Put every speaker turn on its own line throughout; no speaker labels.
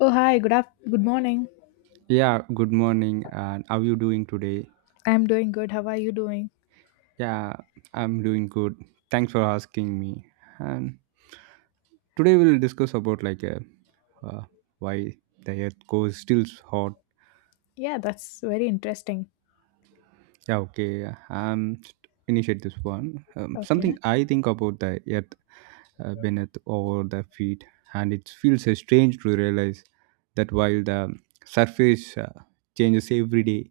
Oh, hi. Good morning.
Yeah, good morning. And how you doing today?
I'm doing good. How are you doing?
Yeah, I'm doing good. Thanks for asking me. And today we'll discuss about like uh, why the earth goes still hot.
Yeah, that's very interesting.
Yeah, okay. Initiate this one.
Okay.
Something I think about the earth. Beneath over the feet, and it feels strange to realize that while the surface changes every day,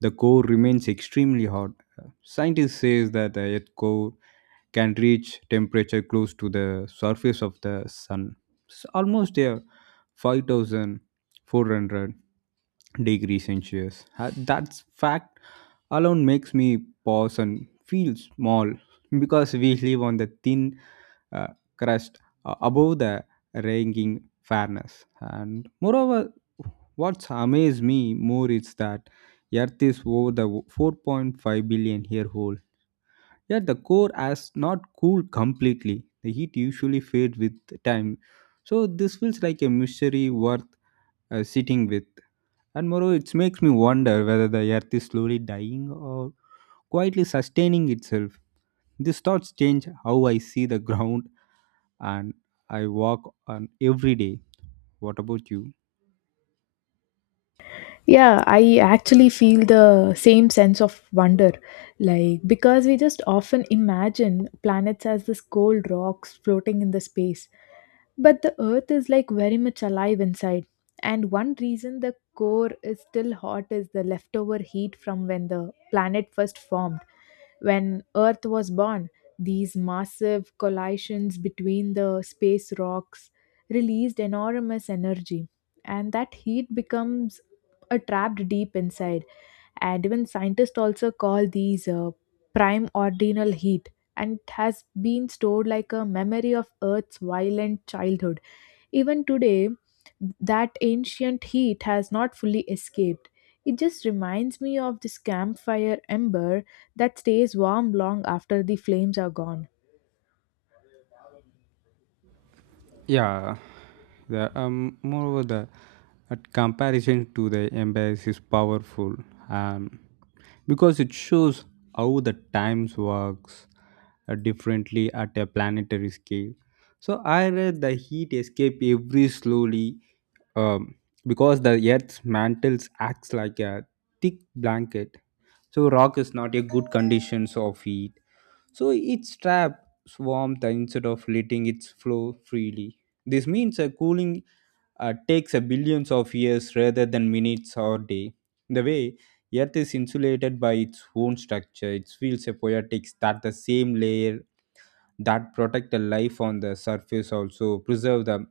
the core remains extremely hot. Uh, Scientists say that the earth core can reach temperature close to the surface of the sun. It's almost there, 5400 degrees Celsius. That fact alone makes me pause and feel small, because we live on the thin, uh, crust above the ranging fairness. And moreover, what's amazed me more is that Earth is over the 4.5 billion year old. Yet the core has not cooled completely. The heat usually fades with time. So this feels like a mystery worth sitting with. And moreover, it makes me wonder whether the earth is slowly dying or quietly sustaining itself. These thoughts change how I see the ground and I walk on every day. What about you?
Yeah, I actually feel the same sense of wonder. Like, because we just often imagine planets as this cold rocks floating in the space, but the earth is like very much alive inside. And one reason the core is still hot is the leftover heat from when the planet first formed. When earth was born, these massive collisions between the space rocks released enormous energy, and that heat becomes a trapped deep inside. And even scientists also call these prime ordinal heat, and it has been stored like a memory of earth's violent childhood. Even today, that ancient heat has not fully escaped. It just reminds me of this campfire ember that stays warm long after the flames are gone.
Yeah, moreover, the at comparison to the embrace is powerful, um, because it shows how the times works differently at a planetary scale. So I read the heat escape every slowly, um, because the Earth's mantles acts like a thick blanket. So rock is not a good conditions of heat, so its traps warmth instead of letting it flow freely. This means a cooling takes a billions of years rather than minutes or day. The way Earth is insulated by its own structure, it feels a poetics that the same layer that protect the life on the surface also preserve the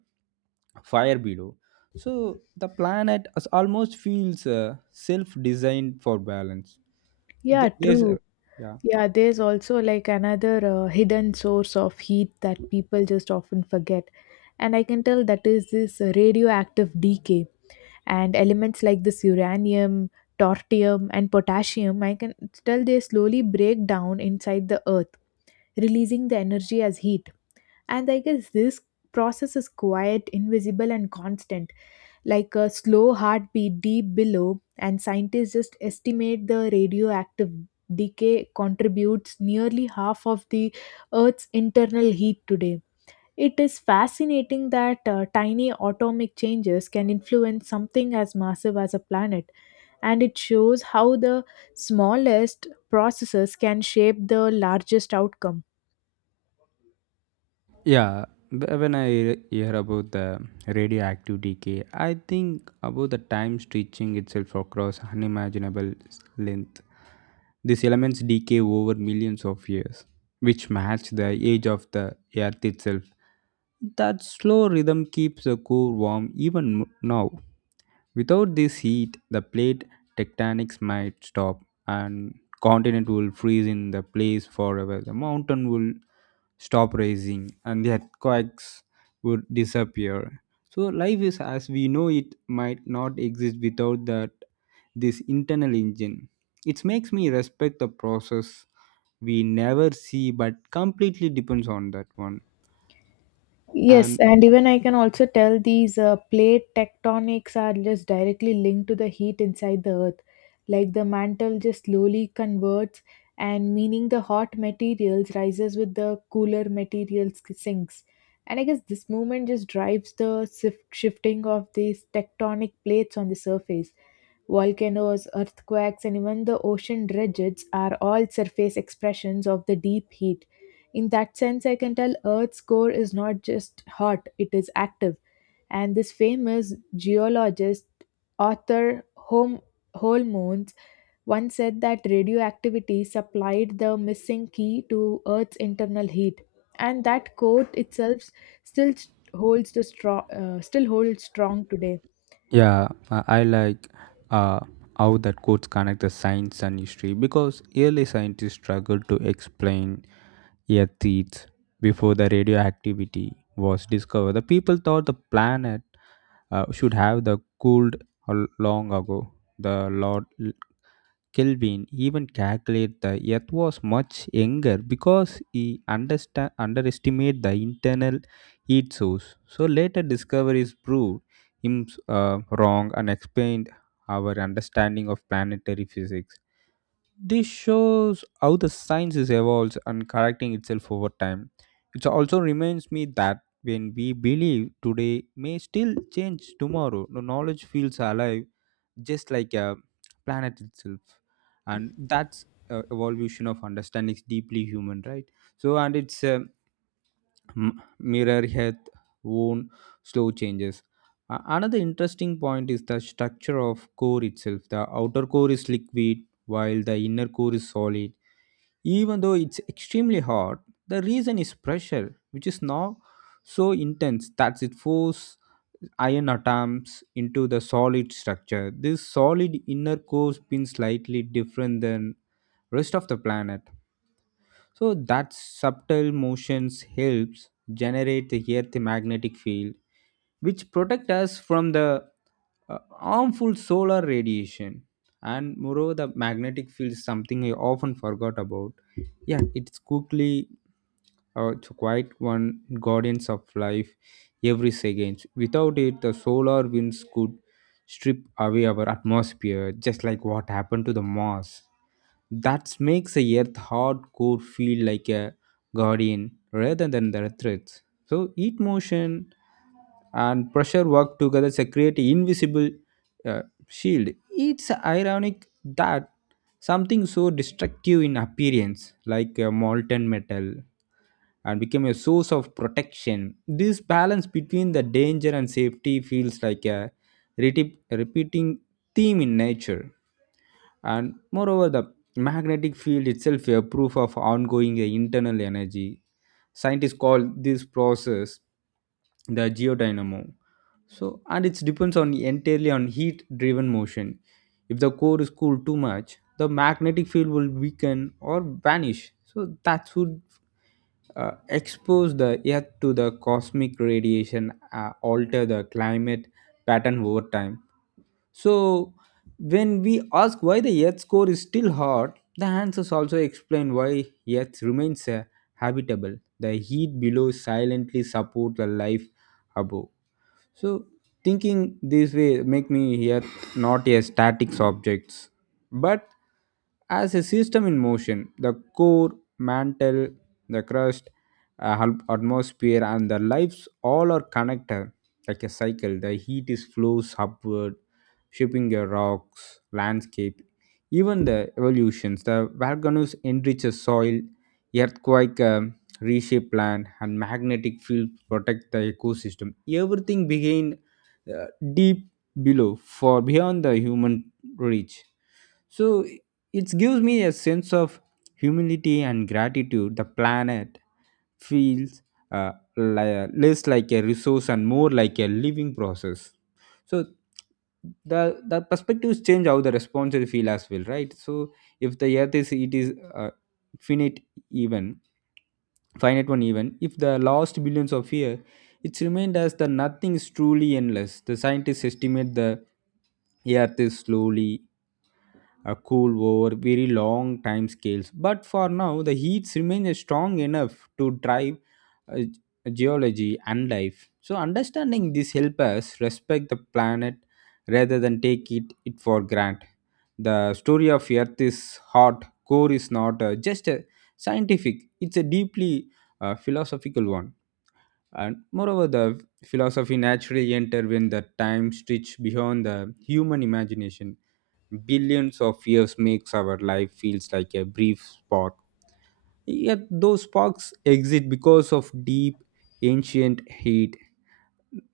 fire below. So the planet almost feels self-designed for balance.
Yeah,
Th- There's
true.
a, yeah.
Yeah, there's also like another hidden source of heat that people just often forget. And I can tell that is this radioactive decay. And elements like this uranium, tortium, and potassium, I can tell they slowly break down inside the earth, releasing the energy as heat. And I guess this process is quiet, invisible, and constant, like a slow heartbeat deep below, and scientists just estimate the radioactive decay contributes nearly half of the Earth's internal heat today. It is fascinating that tiny atomic changes can influence something as massive as a planet, and it shows how the smallest processes can shape the largest outcome.
Yeah, when I hear about the radioactive decay, I think about the time stretching itself across unimaginable length. These elements decay over millions of years, which match the age of the Earth itself. That slow rhythm keeps the core warm even now. Without this heat, the plate tectonics might stop, and continent will freeze in the place forever. The mountain will stop rising and the earthquakes would disappear. So life is as we know it might not exist without that this internal engine. It makes me respect the process we never see but completely depends on that one.
Yes,
And
and even I can also tell these plate tectonics are just directly linked to the heat inside the earth. Like, the mantle just slowly converts, and meaning the hot materials rises with the cooler materials sinks. And I guess this movement just drives the shifting of these tectonic plates on the surface. Volcanoes, earthquakes, and even the ocean ridges are all surface expressions of the deep heat. In that sense, I can tell Earth's core is not just hot, it is active. And this famous geologist, author Home Holmans, once said that radioactivity supplied the missing key to Earth's internal heat. And that quote itself still still holds strong today.
yeah, I like uh, how that quotes connect the science and history, because early scientists struggled to explain earths before the radioactivity was discovered. The people thought the planet should have the cooled a long ago. The Lord Kelvin even calculated the Earth was much younger because he underestimated the internal heat source. So later discoveries proved him wrong and explained our understanding of planetary physics. This shows how the science is evolves and correcting itself over time. It also reminds me that when we believe today may still change tomorrow. The knowledge feels alive, just like a planet itself, and that's evolution of understanding is deeply human, right? So, and it's mirror health own slow changes. Another interesting point is the structure of core itself. The outer core is liquid while the inner core is solid. Even though it's extremely hot, the reason is pressure, which is now so intense that it forces iron atoms into the solid structure. This solid inner core spins slightly different than rest of the planet, so that subtle motions helps generate the earth magnetic field, which protect us from the harmful solar radiation. And moreover, the magnetic field is something I often forgot about. Yeah, it's quite one guardians of life every second. Without it, the solar winds could strip away our atmosphere, just like what happened to the Mars. That makes the Earth hardcore feel like a guardian rather than the threats. So heat motion and pressure work together to create an invisible uh, shield. It's ironic that something so destructive in appearance, like molten metal, and became a source of protection. This balance between the danger and safety feels like a repeating theme in nature. And moreover, the magnetic field itself a proof of ongoing internal energy. Scientists call this process the geodynamo, so and it depends on entirely on heat driven motion. If the core is cooled too much, the magnetic field will weaken or vanish, so that would expose the earth to the cosmic radiation, alter the climate pattern over time. So, when we ask why the Earth core is still hot, the answers also explain why Earth remains habitable. The heat below silently support the life above. So thinking this way make me here not a static objects, but as a system in motion. The core, mantle, the crust, atmosphere, and the lives all are connected like a cycle. The heat is flows upward, shaping your rocks, landscape, even the evolutions. The volcanoes enrich the soil, earthquake reshape land, and magnetic field protect the ecosystem. Everything began uh, deep below, for beyond the human reach. So it gives me a sense of humility and gratitude. The planet feels less like a resource and more like a living process. So the perspectives change how the responses feel as well, right? So if the earth is it is finite, even finite one, even if the last billions of years. It's remained as the nothing is truly endless. The scientists estimate the Earth is slowly a cool over very long time scales. But for now, the heats remain strong enough to drive uh, geology and life. So understanding this help us respect the planet rather than it for granted. The story of Earth is hot, core is not just a scientific, it's a deeply philosophical one. And moreover, the philosophy naturally enter when the time stretch beyond the human imagination. Billions of years makes our life feels like a brief spark. Yet those sparks exist because of deep ancient heat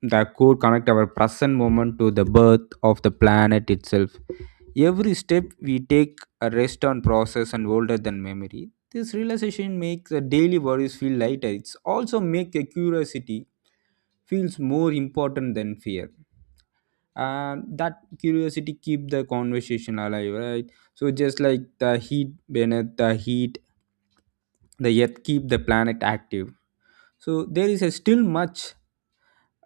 that could connect our present moment to the birth of the planet itself. Every step we take a rest on process and older than memory. This realization makes the daily worries feel lighter. It's also make a curiosity feels more important than fear. And that curiosity keep the conversation alive, right? So just like the heat beneath the heat, the earth keep the planet active. So there is a still much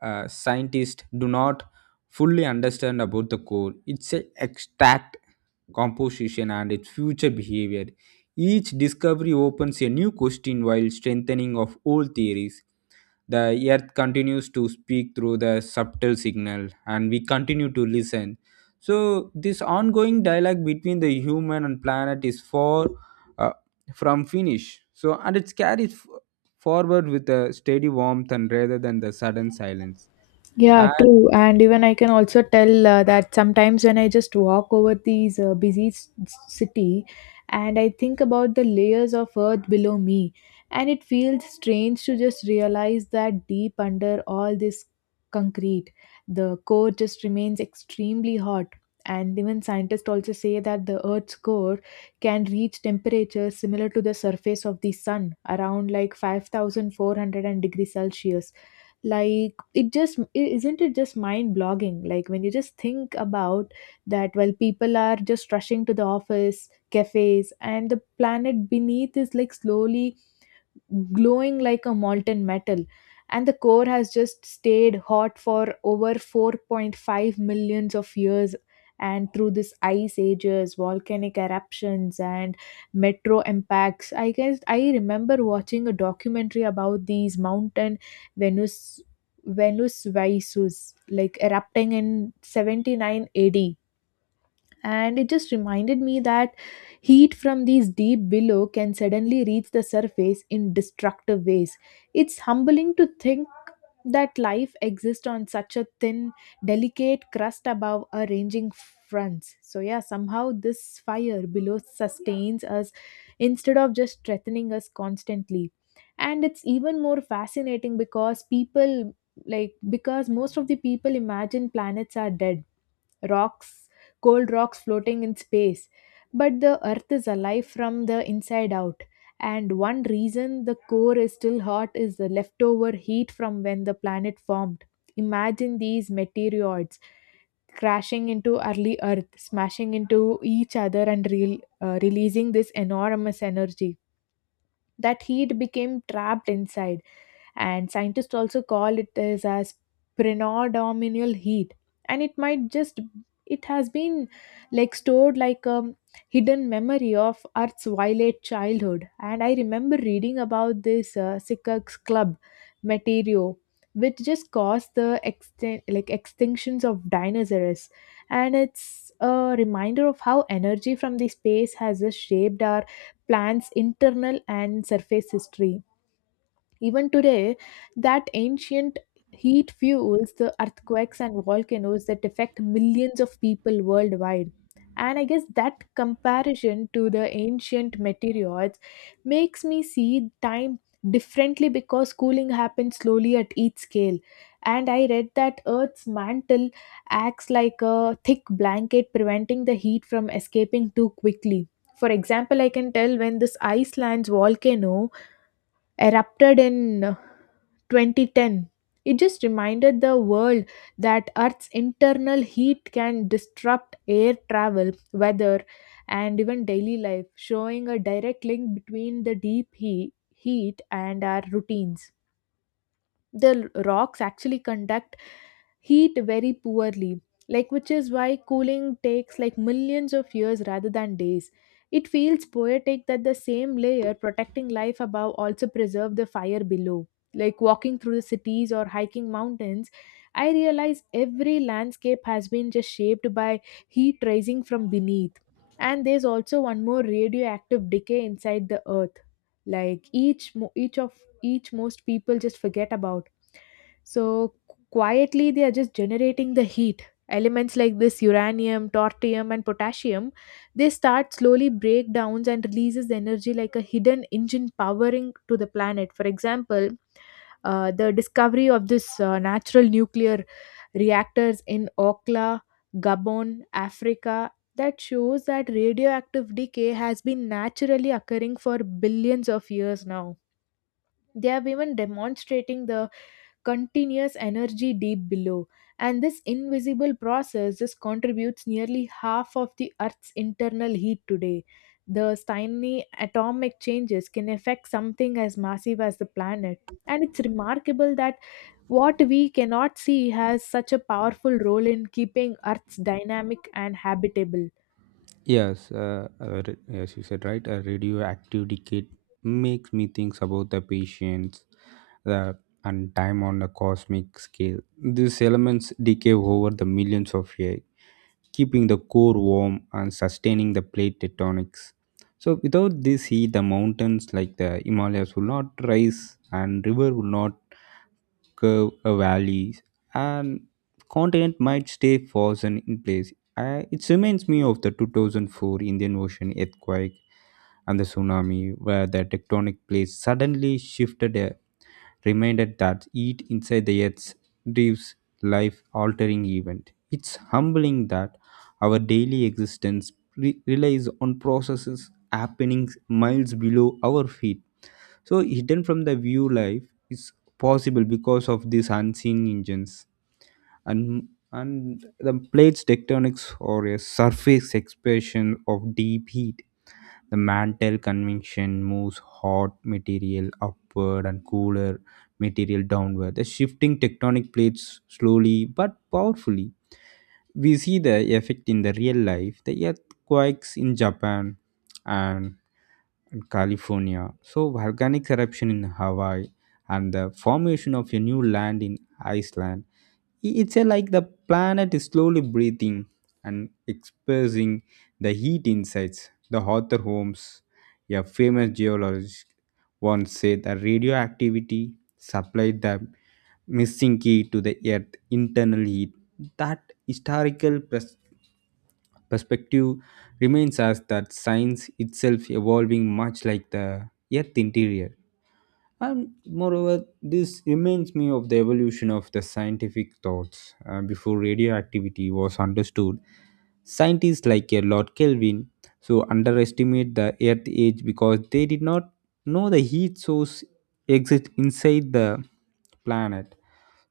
scientists do not fully understand about the core, its extract composition, and its future behavior. Each discovery opens a new question while strengthening of old theories. The earth continues to speak through the subtle signal, and we continue to listen. So, this ongoing dialogue between the human and planet is far uh, from finish. So, and it carries forward with a steady warmth and rather than the sudden silence.
Yeah,
And
true. And even I can also tell that sometimes when I just walk over these busy city, and I think about the layers of earth below me, and it feels strange to just realize that deep under all this concrete, the core just remains extremely hot. And even scientists also say that the earth's core can reach temperatures similar to the surface of the sun, around like 5,400 degrees Celsius. Like, it just isn't it just mind blogging, like when you just think about that while people are just rushing to the office cafes and the planet beneath is like slowly glowing like a molten metal, and the core has just stayed hot for over 4.5 millions of years, and through this ice ages, volcanic eruptions, and metro impacts. I guess I remember watching a documentary about these mountain Venus Visus, like erupting in 79 AD, and it just reminded me that heat from these deep below can suddenly reach the surface in destructive ways. It's humbling to think that life exists on such a thin, delicate crust above a ranging fronts. So yeah, somehow this fire below sustains us instead of just threatening us constantly. And it's even more fascinating because people, like, because most of the people imagine planets are dead rocks, cold rocks floating in space. But the earth is alive from the inside out. And one reason the core is still hot is the leftover heat from when the planet formed. Imagine these meteoroids crashing into early Earth, smashing into each other, and releasing this enormous energy. That heat became trapped inside, and scientists also call it as, predominal heat. And it might just it has been like stored like a hidden memory of earth's violet childhood. And I remember reading about this Sikak's club material, which just caused the like extinctions of dinosaurs, and it's a reminder of how energy from the space has just shaped our plant's internal and surface history. Even today, that ancient heat fuels the earthquakes and volcanoes that affect millions of people worldwide. And I guess that comparison to the ancient meteoroids makes me see time differently, because cooling happens slowly at each scale. And I read that Earth's mantle acts like a thick blanket, preventing the heat from escaping too quickly. For example, I can tell when this Iceland's volcano erupted in 2010. It just reminded the world that Earth's internal heat can disrupt air travel, weather, and even daily life, showing a direct link between the deep heat and our routines. The rocks actually conduct heat very poorly, like, which is why cooling takes like millions of years rather than days. It feels poetic that the same layer protecting life above also preserve the fire below. Like walking through the cities or hiking mountains, I realize every landscape has been just shaped by heat rising from beneath. And there's also one more radioactive decay inside the earth, like each mo- each of each most people just forget about. So quietly, they are just generating the heat. Elements like this uranium, tortium, and potassium, they start slowly breakdowns and releases the energy like a hidden engine powering to the planet. For example, the discovery of this natural nuclear reactors in Okla, Gabon, Africa, that shows that radioactive decay has been naturally occurring for billions of years now. They have even demonstrating the continuous energy deep below, and this invisible process just contributes nearly half of the earth's internal heat today. The tiny atomic changes can affect something as massive as the planet, and it's remarkable that what we cannot see has such a powerful role in keeping earth's dynamic and habitable.
yes, yes, you said right. A radioactive decay makes me think about the patience, the and time on a cosmic scale. These elements decay over the millions of years, keeping the core warm and sustaining the plate tectonics. So, without this heat, the mountains like the Himalayas will not rise, and river will not curve a valleys, and continent might stay frozen in place. I, it reminds me of the 2004 Indian Ocean earthquake and the tsunami, where the tectonic plates suddenly shifted, a reminded that heat inside the earth drives life altering event. It's humbling that our daily existence relies on processes happening miles below our feet. So hidden from the view life is possible because of these unseen engines. And and the plates tectonics or a surface expression of deep heat. The mantle convection moves hot material upward and cooler material downward. The shifting tectonic plates slowly but powerfully. We see the effect in the real life. The earthquakes in Japan and and California. So, volcanic eruption in Hawaii and the formation of a new land in Iceland. It's a, like the planet is slowly breathing and expressing the heat insides. The Arthur Holmes, a famous geologist, once said that radioactivity supplied the missing key to the Earth's internal heat. That historical perspective remains as that science itself evolving much like the Earth interior. And moreover, this reminds me of the evolution of the scientific thoughts. Before radioactivity was understood, scientists like a Lord Kelvin so underestimate the Earth age because they did not know the heat source exists inside the planet.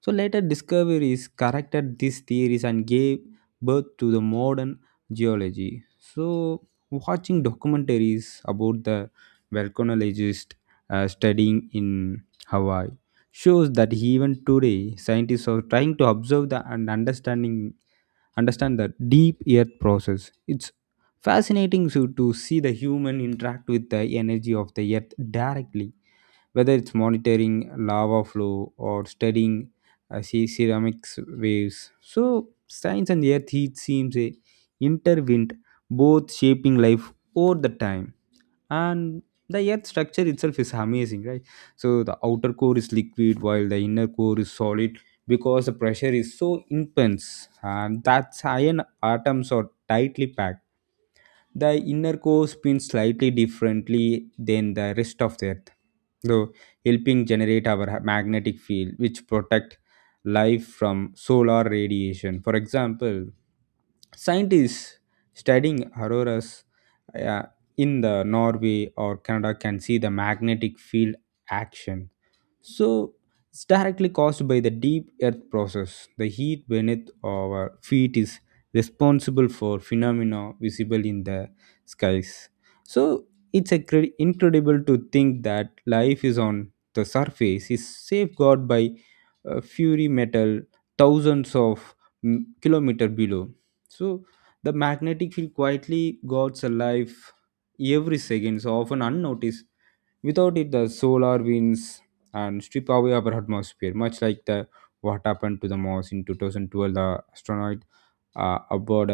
So later discoveries corrected these theories and gave birth to the modern geology. So watching documentaries about the volcanologist studying in Hawaii shows that even today scientists are trying to observe the and understand the deep earth process. It's fascinating to see the human interact with the energy of the earth directly, whether it's monitoring lava flow or studying ceramics waves. So science and earth heat seems a intervened, both shaping life over the time. And the earth structure itself is amazing, right? So the outer core is liquid while the inner core is solid because the pressure is so intense and that's iron atoms are tightly packed. The inner core spins slightly differently than the rest of the earth, though helping generate our magnetic field, which protect life from solar radiation. For example, scientists studying auroras uh, in the Norway or Canada can see the magnetic field action, so it's directly caused by the deep earth process. The heat beneath our feet is responsible for phenomena visible in the skies. So incredible to think that life is on the surface is safeguarded by fury metal thousands of kilometer below. So the magnetic field quietly guards a life every second, so often unnoticed. Without it, the solar winds and strip away our atmosphere, much like the what happened to the Mars in 2012. The astronaut uh, aboard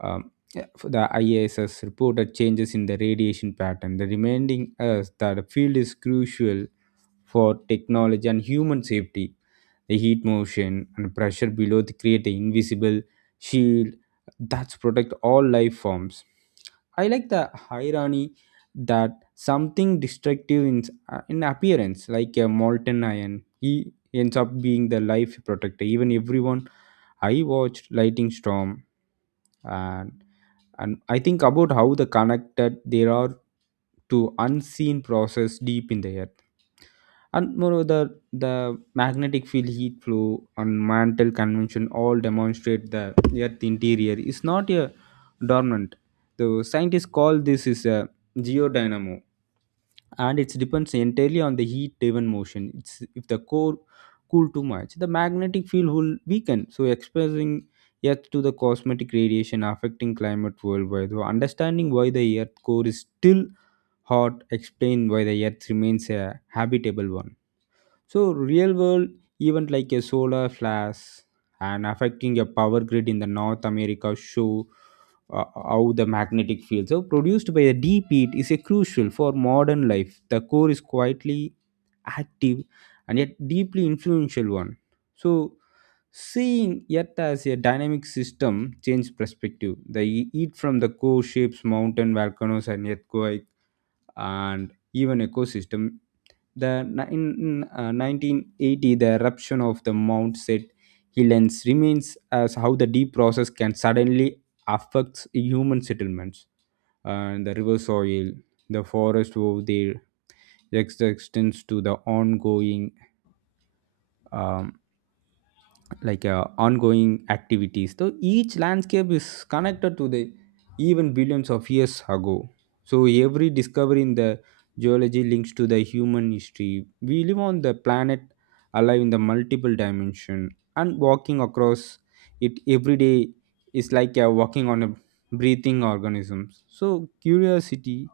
um, yeah, for the ISS reported changes in the radiation pattern, the reminding us that the field is crucial for technology and human safety. The heat motion and pressure below to create an invisible shield that protect all life forms. I like the irony that something destructive in appearance, like a molten iron, he ends up being the life protector. Even everyone I watched Lightning Storm, and and I think about how the connected there are to unseen process deep in the earth. And moreover, the magnetic field heat flow and mantle convention all demonstrate the earth interior is not a dormant. The scientists call this is a geodynamo, and it depends entirely on the heat-driven motion. If the core cool too much, the magnetic field will weaken, so exposing Earth to the cosmetic radiation affecting climate worldwide. So understanding why the Earth core is still hot explain why the Earth remains a habitable one. So real world event like a solar flash and affecting a power grid in the North America show how the magnetic fields are produced by a deep heat is a crucial for modern life. The core is quietly active and yet deeply influential one. So seeing Earth as a dynamic system change perspective. The heat from the core shapes mountain volcanoes and earthquake and even ecosystem. In 1980, the eruption of the Mount St. Helens remains as how the deep process can suddenly affect human settlements and the river soil, the forest of their existence to the ongoing um. Ongoing activities. So each landscape is connected to the even billions of years ago. So every discovery in the geology links to the human history. We live on the planet alive in the multiple dimension, and walking across it every day is walking on a breathing organism. So curiosity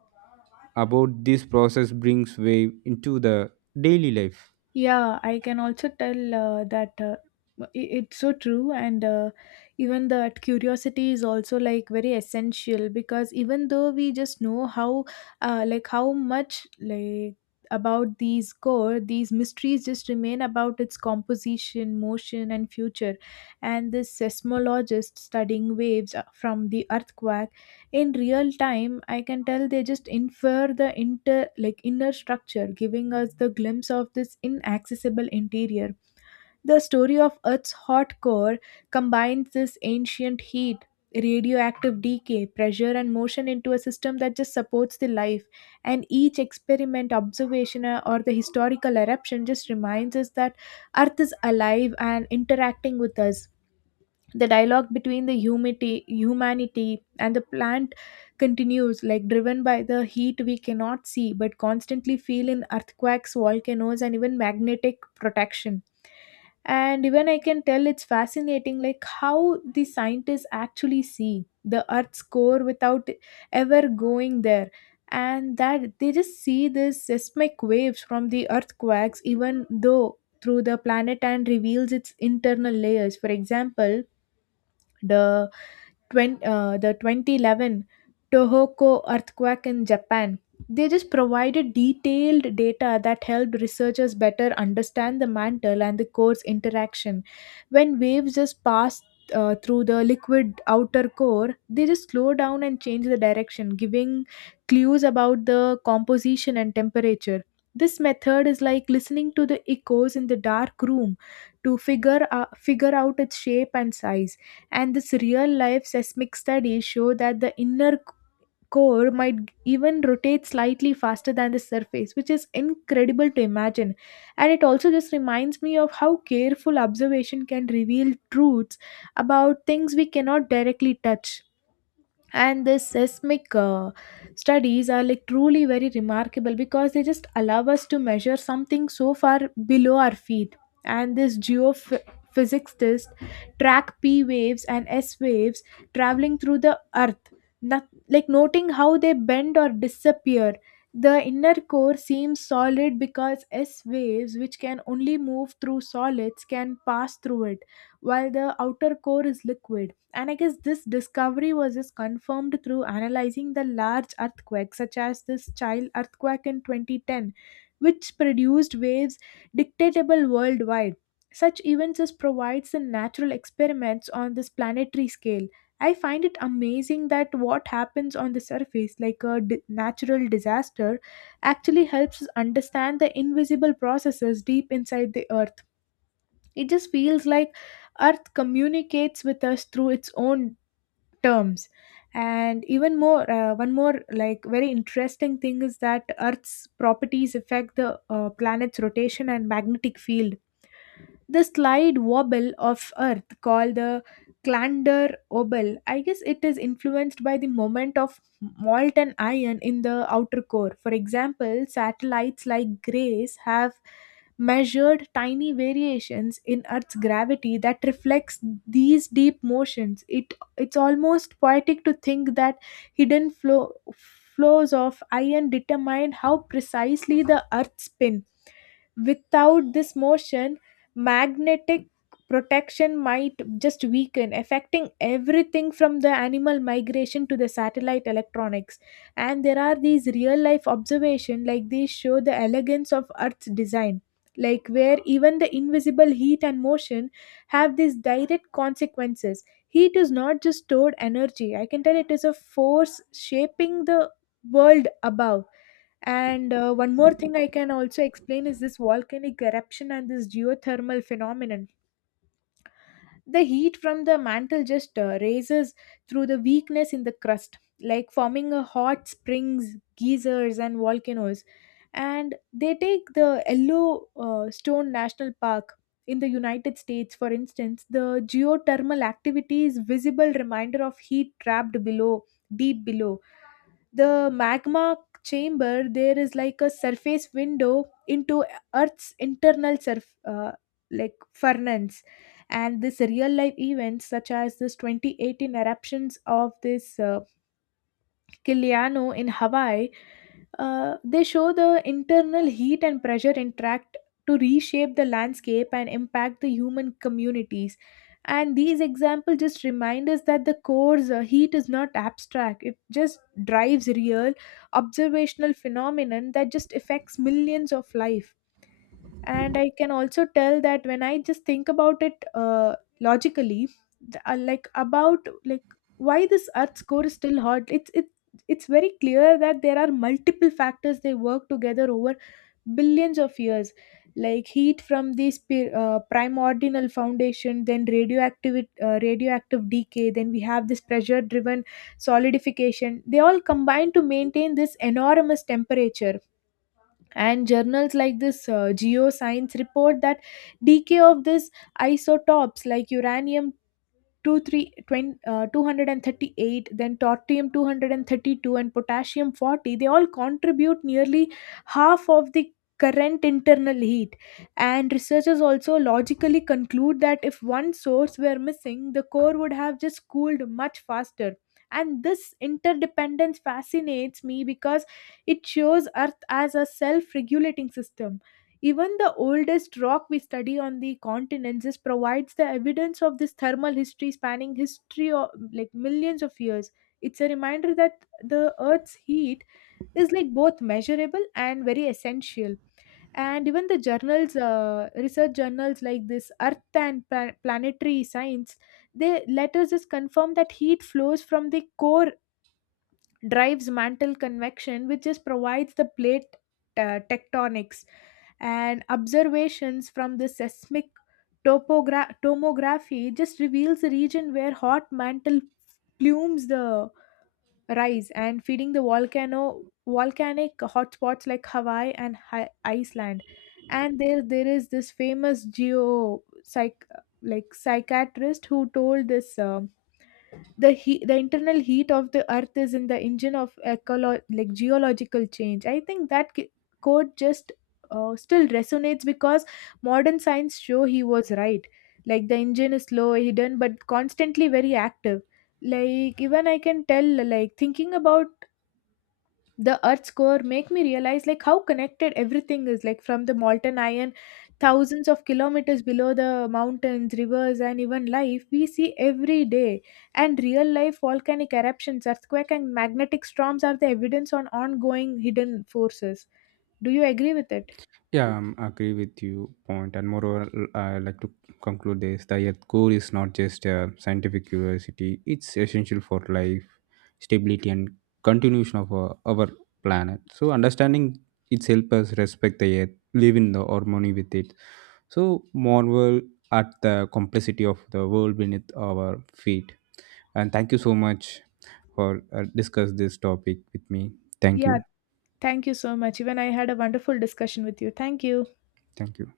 about this process brings way into the daily life.
Yeah, I can also tell that it's so true, and even that curiosity is also like very essential, because even though we just know how, like how much like about these core, these mysteries just remain about its composition, motion, and future. And this seismologist studying waves from the earthquake in real time, I can tell they just infer the inter like inner structure, giving us the glimpse of this inaccessible interior. The story of earth's hot core combines this ancient heat, radioactive decay, pressure, and motion into a system that just supports the life. And each experiment observation, or the historical eruption, just reminds us that earth is alive and interacting with us. The dialogue between the humanity and the plant continues, like driven by the heat we cannot see but constantly feel in earthquakes, volcanoes, and even magnetic protection. And even I can tell it's fascinating like how the scientists actually see the earth's core without ever going there. And that they just see the seismic waves from the earthquakes, even though through the planet and reveals its internal layers. For example, the 20, uh, the 2011 Tohoku earthquake in Japan. They just provided detailed data that helped researchers better understand the mantle and the core's interaction. When waves just pass through the liquid outer core, they just slow down and change the direction, giving clues about the composition and temperature. This method is like listening to the echoes in the dark room to figure out its shape and size. And this real life seismic studies show that the core might even rotate slightly faster than the surface, which is incredible to imagine. And it also just reminds me of how careful observation can reveal truths about things we cannot directly touch. And the seismic studies are like truly very remarkable, because they just allow us to measure something so far below our feet. And this geophysics test track P waves and S waves traveling through the earth, not, like noting how they bend or disappear. The inner core seems solid because S waves, which can only move through solids, can pass through it, while the outer core is liquid. And I guess this discovery was just confirmed through analyzing the large earthquakes, such as this Chile earthquake in 2010, which produced waves detectable worldwide. Such events just provides the natural experiments on this planetary scale. I find it amazing that what happens on the surface, like a natural disaster, actually helps us understand the invisible processes deep inside the earth. It just feels like earth communicates with us through its own terms. And even more one more like very interesting thing is that earth's properties affect the planet's rotation and magnetic field. The slide wobble of earth called the clander wobble, I guess, it is influenced by the moment of molten iron in the outer core. For example, satellites like grace have measured tiny variations in earth's gravity that reflects these deep motions. It's almost poetic to think that hidden flows of iron determine how precisely the earth spins. Without this motion, magnetic protection might just weaken, affecting everything from the animal migration to the satellite electronics. And there are these real life observations, like these show the elegance of earth's design, like where even the invisible heat and motion have these direct consequences. Heat is not just stored energy. I can tell it is a force shaping the world above. And one more thing I can also explain is this volcanic eruption and this geothermal phenomenon. The heat from the mantle just raises through the weakness in the crust, like forming a hot springs, geysers, and volcanoes. And they take the Yellowstone National Park in the United States, for instance. The geothermal activity is visible reminder of heat trapped below, deep below the magma chamber. There is like a surface window into earth's internal surf like furnace. And this real life events such as this 2018 eruptions of this Kiliano in Hawaii, they show the internal heat and pressure interact to reshape the landscape and impact the human communities. And these examples just remind us that the core's heat is not abstract. It just drives real observational phenomenon that just affects millions of life. And I can also tell that when I just think about it logically, like about like why this earth's core is still hot, it's very clear that there are multiple factors they work together over billions of years. Like heat from this primordial foundation, then radioactive decay, then we have this pressure driven solidification. They all combine to maintain this enormous temperature. And journals like this geoscience report that decay of these isotopes like uranium 2 3 20, 238, then tortium 232, and potassium 40, they all contribute nearly half of the current internal heat. And researchers also logically conclude that if one source were missing, the core would have just cooled much faster. And this interdependence fascinates me because it shows earth as a self-regulating system. Even the oldest rock we study on the continents is provides the evidence of this thermal history spanning history of like millions of years. It's a reminder that the Earth's heat is like both measurable and very essential. And even the journals, research journals like this Earth and Planetary Science, they let us just confirm that heat flows from the core drives mantle convection, which just provides the plate tectonics. And observations from the seismic tomography just reveals the region where hot mantle plumes the rise and feeding the volcano volcanic hotspots like Hawaii and Iceland. And there is this famous geo psych like psychiatrist who told this: the internal heat of the earth is in the engine of like geological change. I think that quote just still resonates because modern science show he was right. Like the engine is slow, hidden but constantly very active. Like even I can tell, like thinking about the earth's core make me realize like how connected everything is, like from the molten iron thousands of kilometers below the mountains, rivers, and even life we see every day. And real life volcanic eruptions, earthquake, and magnetic storms are the evidence on ongoing hidden forces. Do you agree with it?
Yeah, I agree with you point, and moreover, I like to conclude this: the Earth core is not just a scientific curiosity; it's essential for life, stability, and continuation of our planet. So, understanding it helps us respect the Earth, live in the harmony with it. So, marvel at the complexity of the world beneath our feet. And thank you so much for discuss this topic with me. Thank
Yeah,
you,
thank you so much. Even I had a wonderful discussion with you. Thank you.
thank you.